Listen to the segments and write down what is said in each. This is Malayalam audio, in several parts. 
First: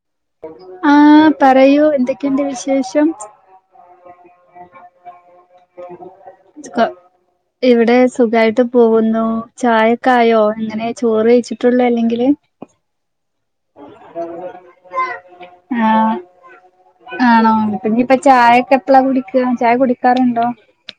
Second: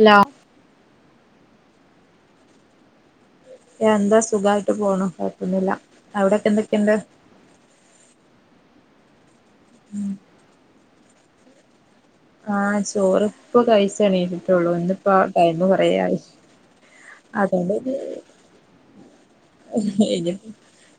ഹലോ ആഹ് പറയൂ എന്തൊക്കെണ്ട് വിശേഷം എന്താ സു സുഖായിട്ട് പോണു കൊഴപ്പൊന്നുല്ല അവിടൊക്കെ സുഖം എന്തൊക്കെയുണ്ട് ഇവിടെ സുഖായിട്ട് പോവുന്നു ചായക്കായോ എങ്ങനെ ചോറ് കഴിച്ചിട്ടുള്ള അല്ലെങ്കി ആഹ് ചോറിപ്പ കഴിച്ച എണീട്ടിട്ടള്ളൂ ഇന്നിപ്പോ ടൈമ്മ് കുറേയി ആഹ് ആണോ പിന്നയിപ്പ ചായൊക്കെ എപ്പളാകുടി ഇല്ല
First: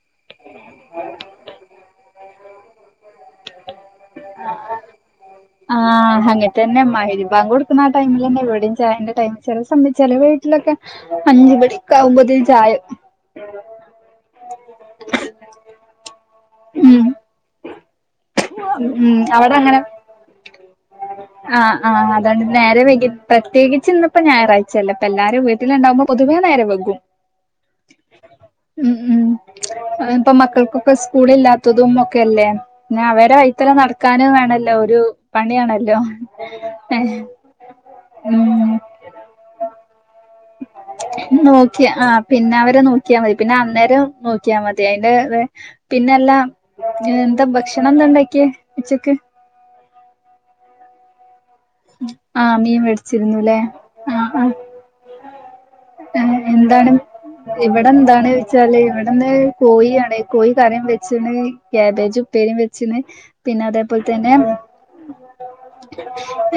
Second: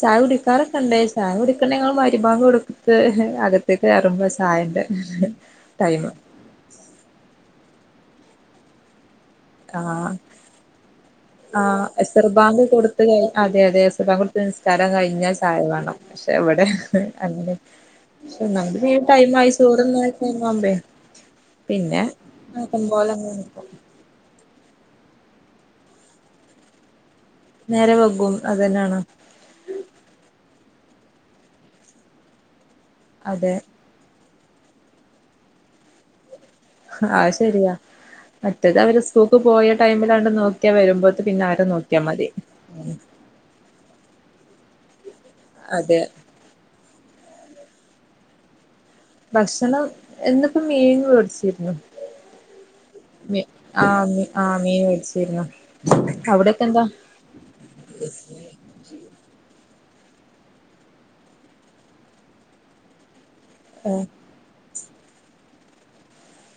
ചായ കുടിക്കാറൊക്കെണ്ടേ ചായ കുടിക്കണ്ടെ ഞങ്ങ വൈ [unintelligible] അകത് ടൈമ് ആഹ് ഹ തന്നെ മാഹിരി ബാംഗൂ ആ ടൈമിൽന്നെ വിടേം ചായേന്റെ ടൈമ് അഹ് അഹ് മണിയൊക്കെ ആവുമ്പോത്തേന് എസർബാങ്ക് ചായ കൊടുത്ത് കഴിഞ്ഞ അതെ അതെഎസർബാങ്ക് കൊടുത്ത് നിസ്ക്കാരം കഴിഞ്ഞാൽ ചായവേണം പക്ഷെ ഇവി ഉം അങ്ങനെ പക്ഷെ ഒന്നാമത് ഈ ഉം ടൈമായി അവിടങ്ങനെ ചോറുണ്ണാൻ ടൈമാവുമ്പേ ആ ആ പിന്നെ അതണ്ട് നേരെ ആക്കം വൈകി പോലെ അങ്ങനെ നിക്കും പ്രത്യേകിച്ച് ഇന്നപ്പോ ഞായറ ചിലപ്പോ എല്ലാരും വീട്ടിലുണ്ടാകുമ്പോ പൊതുവേ നേരെ വൈകും നേരെ വൈകും ഉം അതന്നെയാണ് ഉം ഇപ്പൊ മക്കൾക്കും ഇപ്പം സ്കൂള് ഇല്ലാത്തതും ഒക്കെ ല്ലേ.. പിന്ന അവരെ അതെ വൈത്തലെ നടക്കാനും വേ ണല്ലോ... ഒരു പണിയാണല്ലോ ആഹ് ശരിയാ. മറ്റത് അവര് സ്കൂക്ക് പോയ ടൈമിലാണ്ട് നോക്കിയാ വരുമ്പോത്ത് പിന്നെ അവരെ നോക്കിയാ ആ മതി പിന്നെ അവരെ നോക്കിയാ മതി. പിന്നെ അന്നേരം നോക്കിയാ മതി. ഏ വെ അതെ പിന്നെല്ലാം [unintelligible] ഭക്ഷണം എന്താ ണ്ടാക്കിയെ? ഭക്ഷണം ഇന്ന് പ്പം മീൻ വേട്ച്ചിര് ആ മീൻ വേടിച്ചിരുന്നു ലേ.. ആ ആ രുന്നു. ആ എന്താണ്? ഇവിടെ എന്താണ് വച്ചാല് ഇവിടെന്ന് കോയി ആണേ.. കോയി കറിം വെച്ച് ണ്. കാബേജ് ഉപ്പേരിം വെച്ച് ണ്. പിന്നെ അതേപോൽ ഏഹ് തന്നെ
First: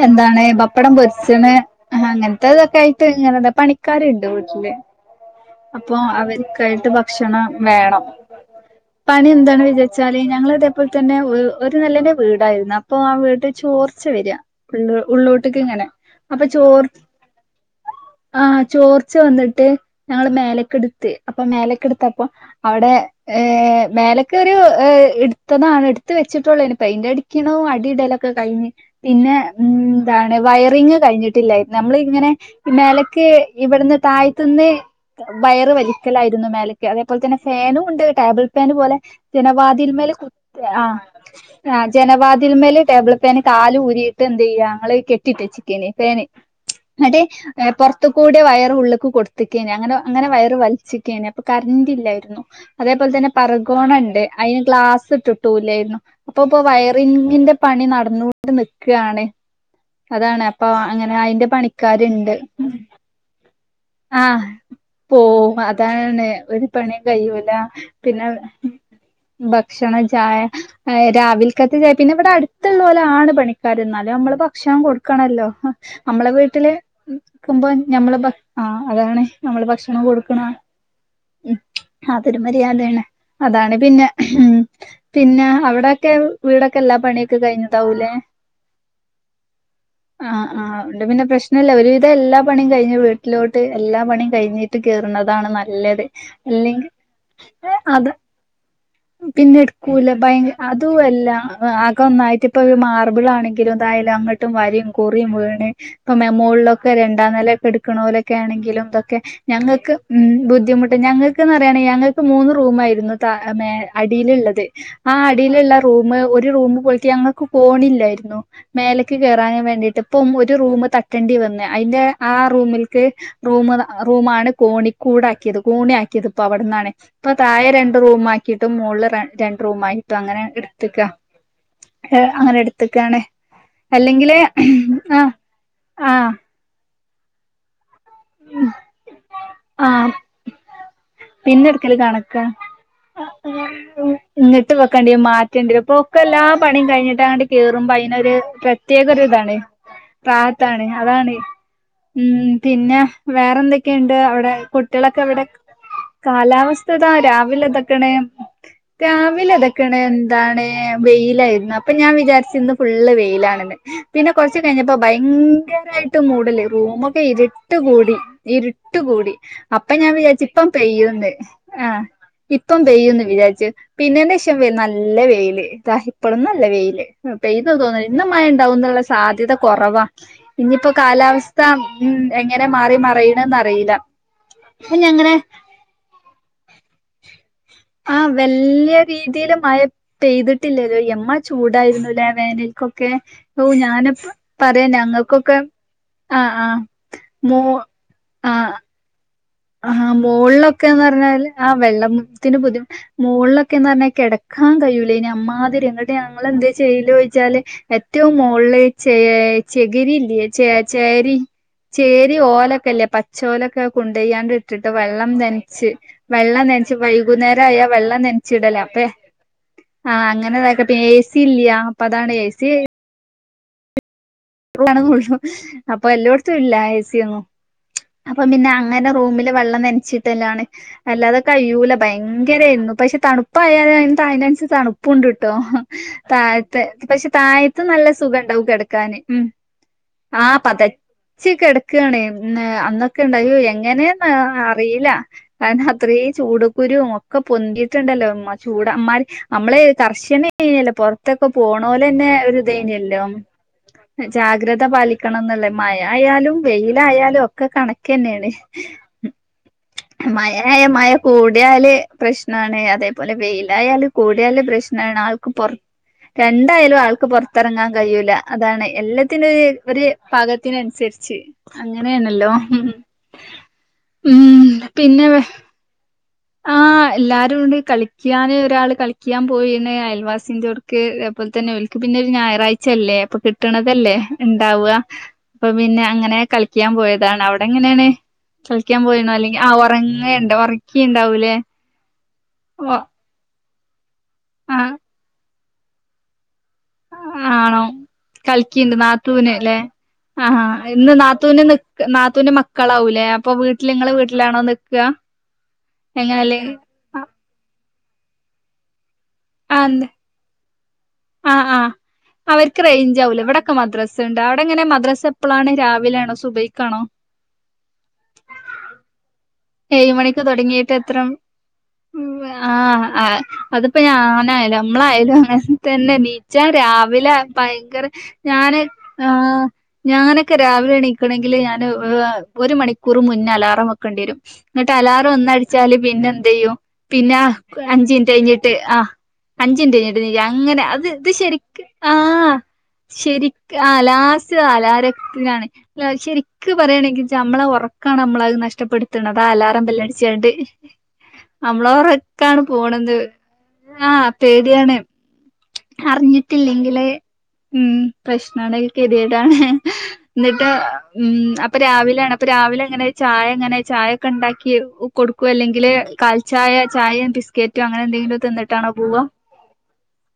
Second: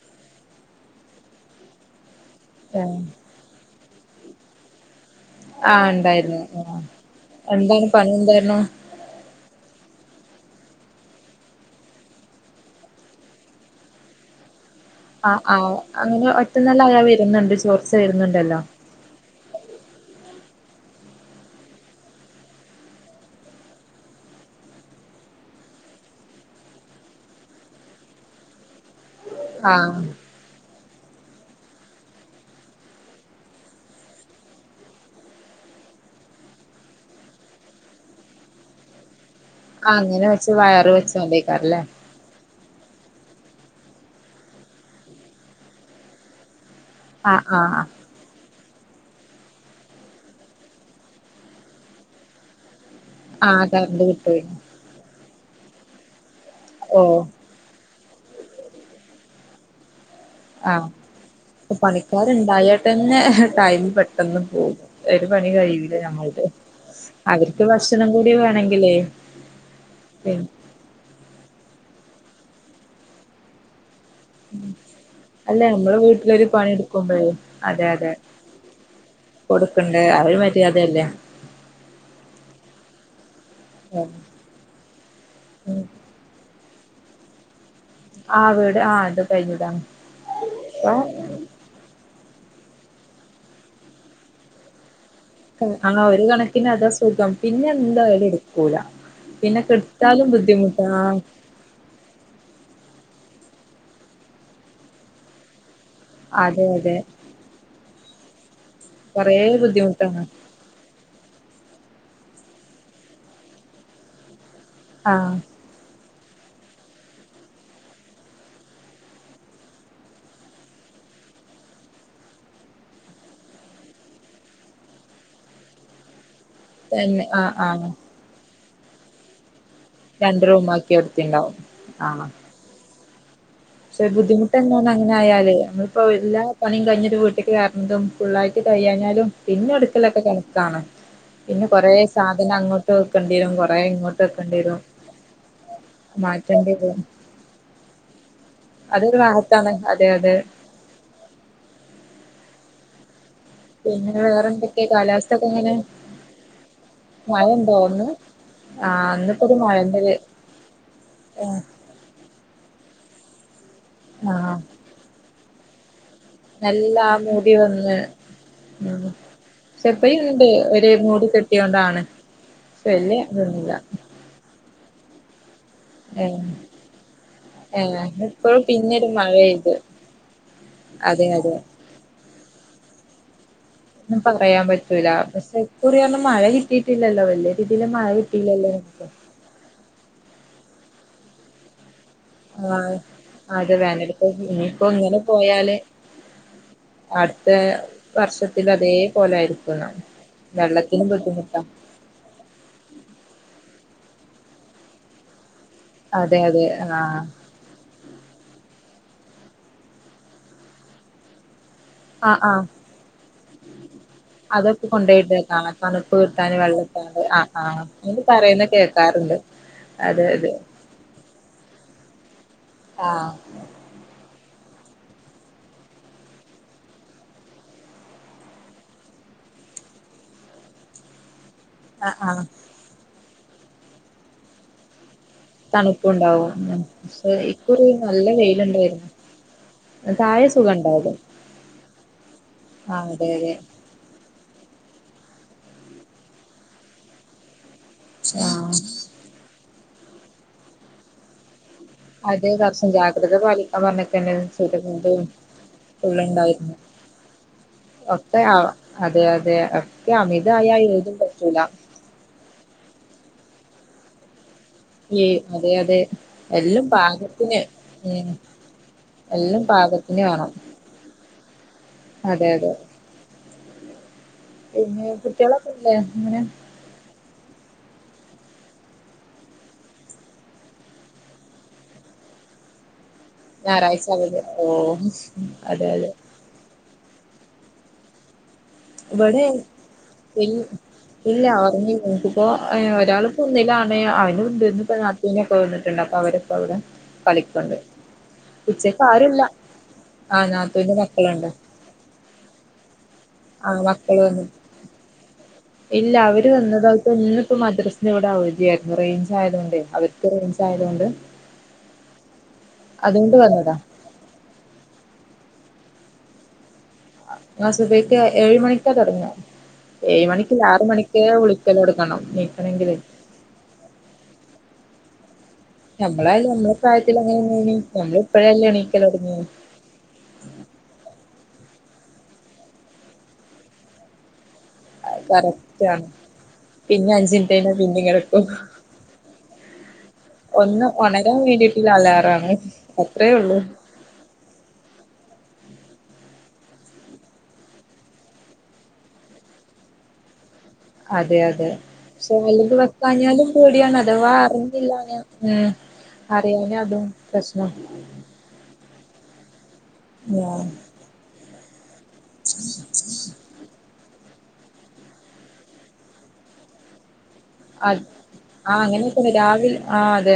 എന്താണ് ബപ്പടം പൊരിച്ച്ണ്. അങ്ങൻ ഏഹ് ത്തതൊക്കായ്ട്ട് ഇങ്ങനെന്ന്. പണി കറി ഇണ്ടോ വീട്ട്ല് ആഹ് അപ്പൊ ഉണ്ടായിരുന്നു ആഹ് അവർക്കായിട്ട് ഭക്ഷണം എന്താണ് വേണം പണി എന്തായിരുന്നു പണി എന്താണ് [unintelligible] ഒര് നെലന്റെ വീടായിരുന്നു അപ്പൊ ആ വീട്ടില് ചോർച്ച വെരാ ഉള്ള് ആഹ് ഉള്ളോട്ട്ക്ക് ആഹ് ഇങ്ങനെ അങ്ങനെ അപ്പ ചോർ ഒറ്റന്നലായ വരുന്നുണ്ട് ചോർച്ച ആ വരുന്നുണ്ടല്ലോ ചോർച്ച വന്ന്ട്ട് മേലേക്ക്‌ട്ത്ത് അപ്പം മേലേക്ക് ഇട്ത്തപ്പം അവിടെ ഏ മേലെക്ക് ഒരു ഇട്ത്തതാണ് ഇട് ത്ത് വെച്ചിട്ടുള്ളോനി പെയ്ന്റ് അടിക്കണോ അടി ഇടല് കഴിഞ്ഞ് പിന്നെ മ്മ് ആഹ് ന്താണ് വയറിങ് കഴിഞ്ഞിട്ടില്ലായ്രുന്നു നമ്മള് ഇങ്ങനെ മേലേക്ക് ഇവിട്ന്ന് തായത്ത്ന്ന് വയറ് വലിക്കലായിരുന്നു മേലേക്ക് അതേപോലെ തന്നെ ഫെനും ഉണ്ട് ടേബിൾ ഫെന് പോലെ ജനവാതിൽ മേൽ അങ്ങനെ വെച്ച് കുത്തേ ആ വയറ് വെച്ചോണ്ടേക്കാരല്ലേ ജനവാ ത്ൽമേല് ടേബിള് ഫേന് കാല് ഊരിട്ട് എന്ത്യ്യാ ഞങ്ങള് കെട്ടിട്ട് എച്ചക്കെയ്നി ഫേന് ഇങ്ങട്ട് ആഹ് ആഹ് പോർത്തു കൂടെ വയറ് ഉള്ള്ക്ക് കോട്ത്തെകെനി ഞ അങ്ങനെ അങ്ങനെ വയറ് വൽച്ചക്കെനി അപ്പ കര്ന്റ്‌ ഇല്ലായ്രുന്നു അതേപോലെ തന്നെ ആഹ് പർഗോന കറണ്ട് ഇണ്ട് കിട്ടും അയ്ന് ഗ്ലാസ്സ് ഇട്ട് [unintelligible] അപ്പൊ പ്പൊ ഓഹ് വയറിങ്ങിന്റെ പണി നടന്നോണ്ട് നിക്കാണ് അതാണ് അപ്പൊ ആ അങ്ങനെ അയിന്റെ പണിക്കാര്ണ്ട് പണിക്കാരുണ്ടായിട്ട് തന്നെ ടൈം പെട്ടെന്ന് പോകും ഓ ഒരു പണി കഴിയൂല അതാണ് ഞമ്മൾത് ഒരു പണിയും കഴിയൂല അവർക്ക് ഭക്ഷണം പിന്നെ കൂടി വേണെങ്കിലേ ഭക്ഷണം ചായ പിൻ രാവി - പിന്നെ ഇവിടെ അടുത്തുള്ളോലാണ് പണിക്കാർ എന്നാ നമ്മള് ഭക്ഷണം കൊടുക്കണല്ലോ അല്ല നമ്മള് നമ്മളെ വീട്ടിലൊരു പണി വീട്ടില് എടുക്കുമ്പോഴേ നിക്കുമ്പോ അതെ അതെ ഞമ്മള് ആ അതാണ് നമ്മൾ ഭക്ഷണം കൊടുക്കണ്ടേ അതൊരു കൊടുക്കണ മര്യാദയല്ലേ അതൊരു മരിയദാ ആണ് [unintelligible] അതാണ് പിന്നെ പിന്നെ അവിടൊക്കെ- വീടൊക്കെല്ലാ പണിയൊക്കെ കഴിഞ്ഞോ ണ്ടാവുലെ ആഹ് വീട് ആഹ് അത് കഴിഞ്ഞതാണ് ആ ആ അപ്പൊ അതോണ്ട് പിന്നെ പ്രശ്നല്ല ഒരു വിധം എല്ലാ- പണി കഴിഞ്ഞ വീട്ടിലോട്ട് എല്ലാ പണിയും- കഴിഞ്ഞിട്ട് കയറുന്നത്ത് ഇതാണ് നല്ലത് ആഹ് ഒരു കണക്കിന് അതാ അല്ലെങ്കി സുഖം പിന്നെ അത് എന്തായാലും എടുക്കൂല പിന്നെ ഇടുക്കൂല്ല കെടുത്താലും ഭയ ബുദ്ധിമുട്ടാ ആഹ് അതൊല്ല അകം ഒന്നായിട്ടു ഇപ്പൊ മാർബി- മാർബളാണെങ്കിലും എന്താണെങ്കിലും അങ്ങട്ടും വരിം കുറിം വീണ് ഇപ്പൊ അതെ മെമോളിലൊക്കെ അതെ രണ്ടാം നില ക്കെ എടുക്കണോല എന്ത്‌ ആണെങ്കിലും കൊറേ ഞങ്ങക്ക് ഉ ബുദ്ധിമുട്ടാണ് ബുദ്ധിമുട്ട്.... ഞങ്ങൾക്ക്ന്ന് പറയണെങ്കല് ഞങ്ങൾക്ക് മൂന്ന് റൂം ആയിരുന്നു അടിലുള്ളത് ആ ആഹ് അടിയിലുള്ള റൂ.. ഒരു റൂമ പോലട്ട ഞങ്ങൾക്ക് കോണില്ലായിരുന്നു മേലേക്ക് കേറാന് വേണ്ടിട്ട് ഇപ്പം ഒരു റൂമ് തട്ടേണ്ടി വന്നേ അതിന്റെ ആ റൂമിൽക്ക് റൂമു- ആ റൂമാണ് കോണിക്കൂടാക്കിയത് കോണിയാക്കിയത് ഇപ്പ അവിടന്നാണ് തന്നെ ഇപ്പൊ ആഹ് താഴെ ആഹ് രണ്ട് റൂ മു ആക്കി കിട്ടും മോളില് രണ്ട് രണ്ടു റൂമായിട്ടും അങ്ങനെ രണ്ട് റൂമാക്കി എടുത്ക്ക എടുത്തിണ്ടാവും ആഹ് അങ്ങനെ എടുത്.... ആണ് പക്ഷെ ബുദ്ധിമുട്ട്ന്താന്നന്ന് അങ്ങനെ ആയാലേ നമ്മളിപ്പോ ആഹ് എല്ലാ പണിയ കഴിഞ്ഞു വീട്ടിക്ക്കയറുന്നതും ഫുള്ളായിട്ട് കയിയാഞ്ഞാലും പിന്നെ ആഹ് അടുക്കലൊക്കെ കണക്കാണ് പിന്നെ കൊറ എടുക്കല് കണക്കാ സാധനം അങ്ങട്ട് ഇങ്ങിട്ട് വെക്കേണ്ടി വും മാറ്റേണ്ടി വരും അപ്പൊ ഒക്കെ എല്ലാ മാറ്റേണ്ടി പണിയും വരും കഴിഞ്ഞിട്ട് അങ്ങോട്ട് കേറുമ്പോ അയിനൊരു പ്ര... അതൊരു പ്രത്യേകഒരു ഇതാണ് റാഹത്താണ് അതെ അതെ പ്രാങ്ക് അതാണ് ഉ- ഉ പിന്നെ വേറെ പിന്നെ എന്തൊക്കെയുണ്ട് വേറെ അവിടെ എന്തൊക്കെ കുട്ടികളൊക്കെ കാലാവസ്ഥ ഇവിടെ ഒക്കെ എങ്ങനെ കാലാവസ്ഥ ഇതാ മഴ രാവിലെ ഉണ്ടോ പെട്ടന്ന് ഇന്ന് ആ ഇന്നിപ്പോ ഒരു രാവിലതൊകണ് മഴന്റെ ഒരു എന്താണ് വെയിലായിരുന്നു അപ്പൊ ഞാൻ വിചാരിച് ഇന്ന് ഫുള്ളു വെയി ആണെന്ന് പിന്നെ ആ കുറച്ച് കഴിഞ്ഞപ്പോ ഭയങ്ക- ഭങ്കരയായിട്ട് ഇരുട്ട് മൂടല് നല്ല ആ റൂമൊക്കെ മൂടി ഇരുട്ട് വന്ന് കൂടി ഇരുട്ട് ഉം കൂടി പക്ഷെ അപ്പ ഞാൻ ഇപ്പഴും വിചാരിച് ഉണ്ട് ഇപ്പ ഒരു മൂടി പെയ്ന്ന് ആ കെട്ടിയോണ്ടാണ് ഇപ്പൊ പക്ഷെ വല്യ പെയ്യന്ന് വിചാരിച്ച് ഇതൊന്നുമില്ല പിന്ന ശം- [unintelligible] നല്ല വെയില്- അതാ ഏ ഇപ്പളൊന്നല്ല വെയിയില് പെയത തോന്നല് ഏ ഇന്ന മഴ ഇപ്പോഴും ഉണ്ടാവന്നുള്ള പിന്നൊരു മഴ സാധ്യത പെയ്ത് കുറവാ ഇനിയിപ്പോ അതെ അതെ കാലാവസ്ഥ എങ്ങനെ മാറി മ് മറിഞ്ഞും - ഒന്നും പറയാൻ പറ്റൂല അങ്ങനെ പക്ഷെ ഇക്കുറി ഒന്നും മഴ കിട്ടിയിട്ടില്ല ല്ലോ വല്യ രീതിൽ മഴ ആഹ് കിട്ടില്ലല്ലോ വല്യ നമുക്ക് രീതിയില് മഴ പെയ്തിട്ടില്ലല്ലോ എമ്മ ചൂടായിരുന്നു ആ അത് വേനൽക്ക് പറയാ ഇനിയിപ്പോ ഇങ്ങനെ ഞങ്ങൾക്കൊക്കെ പോയാല് ആഹ് ആഹ് അടുത്ത മോ വർഷത്തി അതേ പോലൊയിരിക്കും ആഹ മോളിലൊക്കെന്ന് പറഞ്ഞാല് ആ വെള്ളത്തിന് ബുദ്ധി മോളിലൊക്കെ പറഞ്ഞ കിടക്കാൻ കയിയു ലേനി അ്മാ അതെ ഞങ്ങൾ അതെ എന്ത് ആഹ് ചെയ്യൽച്ചാല് ഏറ്റവും മോളിൽ ച ചകിരി ഇല്ലേ ചച്ചകരി ചേരി ആഹ് ആഹ് ഓലൊക്കെല്ലേ പ ചോലൊക്കെ കൊണ്ട് അതൊക്കെ ഇട്ടിട്ട് വെള്ളം കൊണ്ടോയിട്ടേക്കാണ് നനച്ച് തണുപ്പ് കിട്ടാന് വെള്ളം നനച്ച് വെള്ളട്ടാണ്ട് ആഹ് വൈകുന്നേര ആഹ് ആയാൽ വെള്ളം അങ്ങനെ നനച്ച പറയുന്ന ഇടല അപ്പേ കേക്കാറുണ്ട് ആഹ അതെ അതെ അങ്ങന എസി ഇല്ലഅപ്പ അതാണ് ഏ സി ആഹ് അപ്പൊ എല്ലായിടത്തും ഇല്ല എ സിയ ഒന്നും അപ്പൊ പിന്നെ അങ്ങനെ റൂമില് വെള്ളം നനച്ചിട്ടാണ് അല്ലാതെ കയ്യൂല ആഹ് ആഹ് ഭയങ്കരായിരുന്നു പക്ഷെ തണു അപ്പ അതിനന് അതിനനസരി കാണും പ്പുണ്ട്ട്ടോ തണുപ്പുണ്ടാവും ഉം താഴത്തെ പക്ഷെ താഴത്ത് ഇക്കുറി നല്ല സുഖം ഉണ്ടാവും കിടക്കാന് വെയിലുണ്ടായിരുന്നു താഴെ ആ സുഖണ്ടായിരുന്നു പതച്ചക്കെടക്കണേ ആഹ് അതെ അന്നൊക്കെണ്ട അതെ അയ്യോ എങ്ങനെയന്ന അറിയില്ല കാരണം അത്രയും ചൂട കുരു ഒക്കെ പൊന്തി ട്ടുണ്ടല്ലോ ഉ ആഹ് ചൂട അമാരി നമ്മളെ കർശനം എന്യല്ലോപുറത്തൊക്കെ പോണോലെന്നെ അത് ഒരു കുറച്ചും ഇതേനല്ലോ ജാഗ്രത പാലിക്കാൻ പറഞ്ഞിക്കന്നെ ജാഗ്രത ചുരണ്ടും പാലിക്കണംന്നല്ലേ മഴ ആയാലും ഫുള്ളുണ്ടായിരുന്നു വെയിലായാലും ഒക്കെ കണക്ക ഒക്കെ തന്നെയാണ് ആവാം അതെ അതെ ഒക്കെ അമിതായ മഴ മഴ ഏതും പറ്റൂല കൂടിയാല് പ്രശ്നമാണ് അതേപോലെ വെയില യിലായാൽ കൂ അല്ല പ്രശ്നമാണ് ഈ ആൾക്ക് പുറ അതെ അതെ എല്ലാം രണ്ടായാലും ആൾക്ക് പാകത്തിന് പുറത്തിറങ്ങാൻ ഉം കഴിയൂല അതാണ് എല്ലാത്തിന്റെ എല്ലാം ഒരു പാകത്തിന് വേണം പാകത്തിനനുസരിച്ച് അതെ അങ്ങനെയാണല്ലോ അതെ ഉം പിന്നെ കുട്ടികളൊക്കെല്ലേ അങ്ങനെ എല്ലാവരുംണ്ട് കളിക്കാന് ഒരാൾ കളിക്കാൻ പോയിണ് അയൽവാസിൻ്റെയർക്ക് അതേപോലെ തന്നെ ഒലക്ക് പിന്നെ ഒരു ഞായറാഴ്ചയല്ലേ അപ്പൊ ഞായറാഴ്ച കിട്ടണതല്ലേ അവധി ഓ ഉണ്ടാവുക അപ്പൊ അതെ പിന്നെ അതെ അങ്ങനെ കളിക്കാൻ പോയത് അതാണ് അവിടെ എങ്ങനെയാണ് കളിക്കാൻ പോയിന്നോ ഇവിടെ അല്ലെങ്കിൽ ആ ഉറങ്ങേണ്ട ഇൽ ഇല്ല ഉറങ്ങി നിനക്കിപ്പോ ഒരാള് ഒന്നിലാണ് അവൻ ആഹ് ണ്ട്ന്ന് ഇനീപ്പോ [inaudible] പ്പവന്നിട്ടുണ്ട് അവര് ആണോ കളിക്കിണ്ട് ഉച്ചക്ക് ആരുല്ല നാത്തൂന് അല്ലെ ആ ആഹാ നാത്തൂന്റെ ഇന്ന് മക്കളുണ്ട് നാത്തൂവിന്റെ നി നാത്തൂവിന്റെ മക്കളാവൂല്ലേ ആ മക്കൾ വന്നു ഇല്ല അവര് എങ്ങനെല്ലേ വന്നതായിട്ട ഇന്നിപ്പോ ഇന്നിവിടെ അവധിയായിരുന്നു [inaudible] ആ അവർക്ക് റേഞ്ച് ആയതുകൊണ്ട് ആ ആ അവർക്ക് റേഞ്ച് അതുകൊണ്ട് ആവുല വന്നതാ ഇവിടെൊക്കെ മദ്രാസുണ്ട് അവിടെങ്ങനെ മദ്രാസ ഇപ്പോളാണ് രാവിലാണോ സുബയ്ക്കാണോ സുബയ്ക്ക് ഏഴ് മണിക്കാ തുടങ്ങാ ഏഴുമണിക്ക് തുടങ്ങിട്ട് എത്ര വിളിക്കല് തൊടങ്ങണം ആ നീക്കണെങ്കില് അതിപ്പോ ഞാനായല്ല നമ്മളായ [inaudible] തന്നെ നമ്മളായാലും നീച്ചാൻ നമ്മളെ പ്രായത്തിൽ രാവിലെ അങ്ങനെന്നെയാണ് ഭയങ്കര നമ്മള് ഇപ്പഴല്ലേ ഞൻ എണീക്കല് ആ തൊടങ്ങിയെ ഞാനൊക്കെ രാവിലെ എണീക്കണെ ഞാൻ ഒരു മണിക്കൂർ മുന്നേ അലാറം വെക്കേണ്ടി വരും ഇങ്ങോട്ട് അത് അലാറം ഒന്ന കറക്റ്റ് അടിച്ചാല് ആണ് പിന്നെ എന്ത ചെയ്യും അഞ്ച് പിന്നെ മിനിറ്റ് കഴിഞ്ഞാ പിന്നേം അഞ്ചിനിറ്റ് കിടക്കും കഴിഞ്ഞിട്ട് ആ അഞ്ച മിനിറ്റ് കഴിഞ്ഞിട്ട് അങ്ങനെ ഒന്ന് അത് ഒണരാൻ വേണ്ടിയിട്ടുള്ള അലാറാണ് അത്രേ ഇത് ഉള്ളൂ ആ ലാസ്റ്റ് അലാറാണ് ശരിക്കും പറയുകണെങ്കച്ച നമ്മളെ ഉറക്കാണ് നമ്മള അത് നഷ്ടപ്പെടു [inaudible] ണതാ അലാറം ബെല്ലടിച്ചണ്ട് അതെ അതെ സെ അല്ല പോണത് വെക്കാഞ്ഞാലും പേടിയാണ് ആഹ് അതവാ അറിഞ്ഞില്ല പേടിയാണ് അറിയാന അതും അറിഞ്ഞിട്ടില്ലെങ്കില് പ്രശ്നം പ്രശ്ന കെതിയെടാണ് ഉം എന്നിട്ട് മ്മ് അപ്പൊ രാവിലെയാണ് അപ്പൊ രാവിലെ എങ്ങനെ ചായ എങ്ങനെ ചായ ഒക്കെ ഉണ്ടാക്കി കൊടുക്കു അല്ലെങ്കില് കാൽചായ ചായയും ബിസ് അ അങ്ങനെയക്കന്ന രാവിലെ ആ അതെ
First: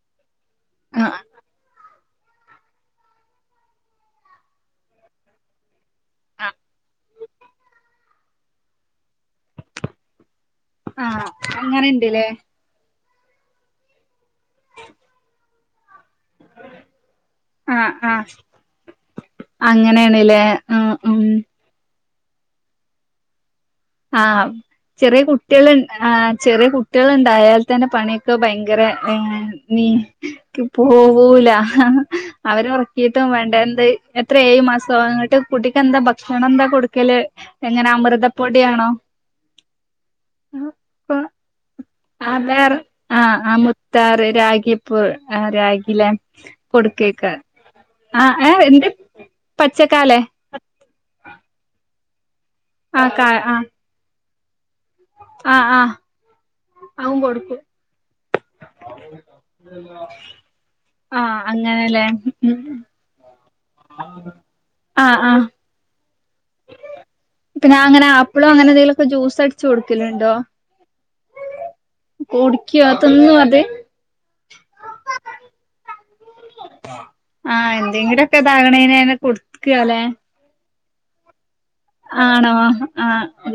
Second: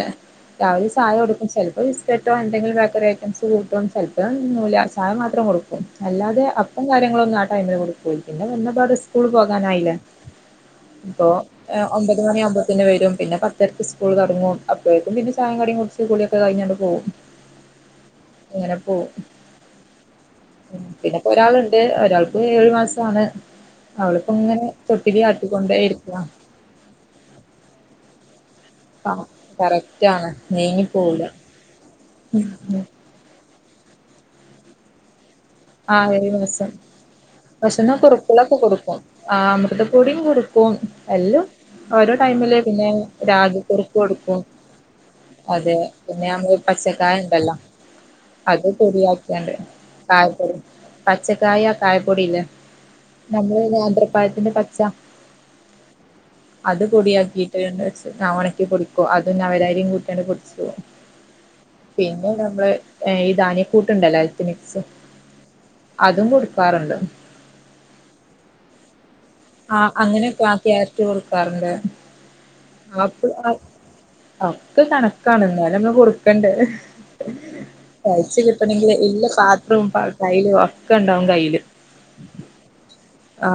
രാവിലെ ചായ ആഹ് കൊടുക്കും ചിലപ്പം ബിസ്ക്കറ്റോ എന്തെങ്കിലും ബേക്കറി ഐറ്റംസ് കൂട്ടും ചിലപ്പോ തിന്നൂല ചായ മാത്രം കൊടുക്കും അല്ലാതെ അപ്പ കാര്യ ങ്ങളൊന്നും ആ ആ ടൈമിൽ കുടിക്കൂല പിന്നെ വന്നപാട് സ്കൂൾ പോകാനായില്ല ആ അങ്ങനെ ഒമ്പത് ഇണ്ട്ല്ലേ മണിആവുമ്പോത്തിന് വെരും പിന്നെ പത്തരക് സ്കൂൾ തൊടങ്ങും അപ്പയെക്കും പിന്നെ ചായിം കടിം കുട് കുളിയൊക്കെ കഴിഞ്ഞണ്ട് പോവും ആഹ് ആഹ് ഇങ്ങനെ പോവും അങ്ങനെയാണ്ല്ലേ ആഹ് പിന്നെപ്പോ ഉം ഒരാളുണ്ട് ഒരാൾ ഏഴു മാസാണ് അവളിപ്പോ ആഹ് ഇങ്ങനെ തൊട്ടിലി ചെറിയ കുട്ട്യള് ആട്ടിക്കൊണ്ടേ ആ ഇരിക്കാ ചെറിയ കു കുട്ട്യാള് ണ്ടായാൽ തന്നെ പണിയൊക്കെ ഭയങ്ക ഭര പാവം കറക്റ്റ് ആണ് നീ--ക്ക് നീങ്ങി പോവൂല ഹ ഹ അവരേ ഒർ ഉം. ക്കിയിട്ടും വേ ണ്ടാ ന്തേ എത്ര ഏഴ് മാസൊ അങ്ങട്ട് കുട്ടിക്ക് ആ എന്താ ഏഴു ഭക്ഷണം എന്താ മാസം കൊടുക്കല് എങ്ങനെ ഭക്ഷണം അമൃതപ്പോ കുറുക്കുകളൊക്കെ കൊടുക്കും അമൃതപ്പൊടിയും കൊടുക്കും എല്ലും ഓരോ ടൈമില് അതാറ് പിന്നെ ആഹ് രാഗി ആഹ് കുറുക്കൊ മുത്താറ് ടുക്കും രാഗിപ്പൂ ആഹ് അതെ രാഗിലെ പിന്നെ നമ്മള് പച്ചക്കായ കൊടുക്കേക്കാരം ഉണ്ടല്ലോ ആഹ് ഏഹ് അത് എന്ത് പൊടയാക്യാ ണ്ട് ആ പച്ചക്കാലേ പച്ചക്കായാ കായ പൊടില്ലെ ആഹ് കാ ആഹ് നമ്മളന അന്റെ പ ആഹ് ആഹ് അത് അതും പൊടിയാക്കിട്ട് കൊടുക്കും വെ ഞാൻ ഉണക്കി പൊടിക്കും അതും ഞവര അരിം കൂട്യാണ്ട് പൊടിച്ചു പോ ആഹ് അങ്ങനെല്ലേ പിന്നെ ഉം നമ്മള് ഏ ഈ ധാന്യ കൂട്ടുണ്ടല്ലോ ഐലിട് മിക്സ് ആ ആഹ് ആഹ് അങ്ങനെ അപ്പളും അങ്ങനെ എന്തെിലും ആ അങ്ങനെയൊക്കെ ആ ക്യാാരറ്റ് കൊടുക്കാറുണ്ട് കുടിക്കോ ആ തിന്നോ അത് അ ഒക്കെ കണക്കാണ് എന്നാല നമ്മള് കൊടു ണ്ട് ആഹ് എന്തെങ്കിലുമൊക്കെ കഴച്ച് കിട്ടണമെങ്കില് ഇതാകണേന് എല്ല പാത്രവും കൊടുക്കല്ലേ കൈലു ഒ ഒക്ക ണ്ടാവും കയ്യില് ആണോ ആഹ ആ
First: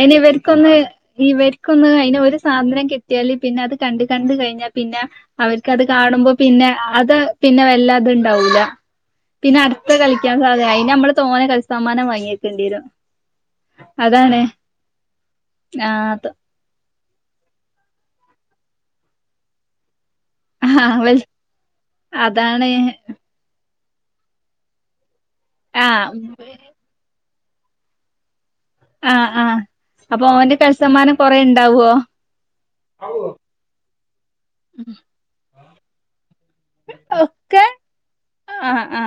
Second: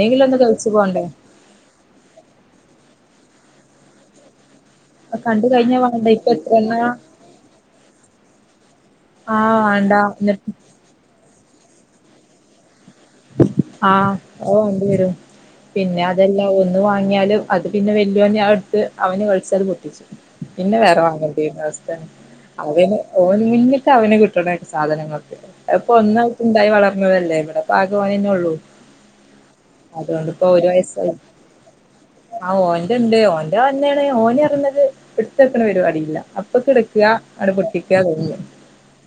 ഐൻ ഒന്ന് കഴിച്ചു ഇവർക്കൊന്ന് പോണ്ടേ ഇവർക്കൊന്ന് അതിനന് ഒരു സാധനം കിട്ട ട്ട്യാൽ പിന്നെ അത് കണ്ട് കണ്ട കഴിഞ്ഞാൽ പിന്നെ കണ്ട് കഴിഞ്ഞാ അവർക്ക്ത് വേണ്ട ഇപ്പ കാണുമ്പോ പിന്നെ എത്രണ്ണാ അത് പിന്നെ വല്ല അത്ണ്ടാവൂല ആ പിന്നെ അടുത്ത വേണ്ട കളിക്കാൻ എന്നിട്ട് സാധ ഐ നമ്മള് തോന്നെ കൾ സമമാനം വാങ്ങയി് ക്കണ്ടിര- ആഹ അ വേണ്ടി വരും പിന്നെ ആഹ് അതെല്ലാം ഒന്ന് വാങ്ങി ങ്ങിയാലും അത് പിന്നെ വെല്യ ൻ അഹ് ടുത്ത് അവന് കളിച്ചത് പൊട്ടിച്ചു പിന്നെ ആഹ് വേറെ വൽ വാങ്ങേണ്ടിരു ന്ന അവസ്ഥ അതാണ് അവന് ഓന് ന് അവന് കിട്ടണേ സാധനങ്ങള് അപ്പൊ ഒന്ന ആഹ് അവ്പ്പോ ണ്ടായി വളർന്നതല്ലേവ ഭാഗവോനെനെ ഉള്ളൂ ആഹ് ആഹ് അപ്പൊ അതുകൊണ്ടിപ്പോ ഓന്റെ ഒരു വയസ്സ കൽസമ്മാനം ആയി കൊറേ ഇണ്ടാവോ ആ ഓന്റെ ണ്ട് ഓന്റെ തന്നെയാണ് ഓന് റഞ്ഞത് ഇട്ത്തെ വ അടിയ ഇപ്പ കിടക്കുക അട ഒക്കെ പൊട്ടിക്കുക ത ആഹ് ആ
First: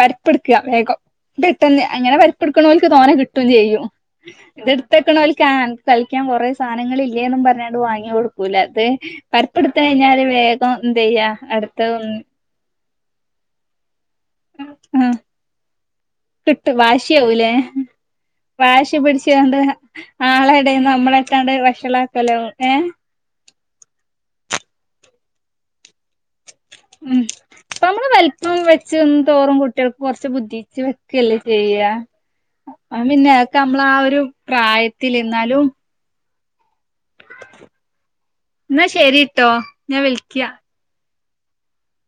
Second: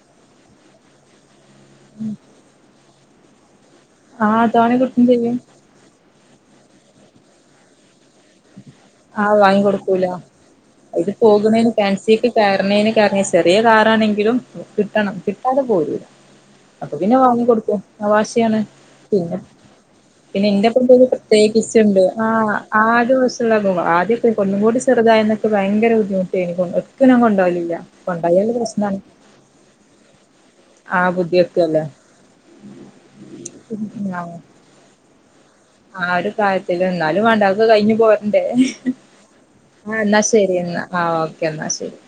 പരിപ്പെടുക്കുക വേഗം പെട്ടെന്ന് അങ്ങനെ പരിപ്പ് എടുക്കണമെന്ന് തോന്നെ കിട്ടയും ചെയ്യും ആഹ് തോനെ കിട്ടും ഇതെടുത്തക്കണല ചെയ്യും കളിക്കാൻ കൊറെേ സാധനങ്ങളല്ല ഇല്ലൊന്നും പറഞ്ഞട്ടണ്ട് വാങ്ങി കൊടുക്കൂല്ല അ ആഹ് വാങ്ങി പരപ്പെടുത്ത കൊടുക്കൂല കഴിഞ്ഞാല് വേഗം എന്ത് ഇത് ചെയെയ്യാ പോകുന്നതിന് അടുത്ത ഫാൻസിക്ക് കയറുന്നതിന് ചെറിയ കാർ ആണെങ്കി കിട്ടണം കിട്ടാതെ പോരൂല കിട്ടു അപ്പൊ പിന്നെ വാങ്ങി വാശിയാവലേ കൊടുക്കും ആ വാശിയാണ് വാശി പിന്നെ പിടിച്ചതൊണ്ട് പിന്നെ ആളെടന്ന് എന്റെപ്പന്റെ ഒരു നമ്മളെക്കാണ്ട് പ്രത്യേകിച്ചുണ്ട് ആ വഷളാക്കല ഏ ആദ്യ വശമുള്ള ആദ്യമൊക്കെ ഒന്നും കൂടി ചെറുതായി എന്നൊക്കെ ഭയങ്കര ബുദ്ധിമുട്ടായിനി ഒട്ടും ഉ ഞാൻ കൊണ്ടോവലില്ല ഇപ്പ നമ്മള് കൊണ്ടോയാല് വലിപ്പം വെച്ച് പ്രശ്നാണ് ഒും തോറും കുട്ടികൾക്ക് കുറച്ച് ബുദ്ധിച്ച് ആ ബുദ്ധി വെക്കല്ലേ ചെയ്യ അ പിന്നെക്കെ നമ്മള ആ ഒരു പ്രായത്തി ത്തിൽ എന്നാലും ആ ഒരു കാര് എന്നാലും വേണ്ടക്കെ കഴിഞ്ഞു പോറണ്ടേ എന്നാ ശരിട്ടോ ആഹ ഞാൻ എന്നാ വിളിക്ക ശരി എന്നാ ആ എന്നാ ശരി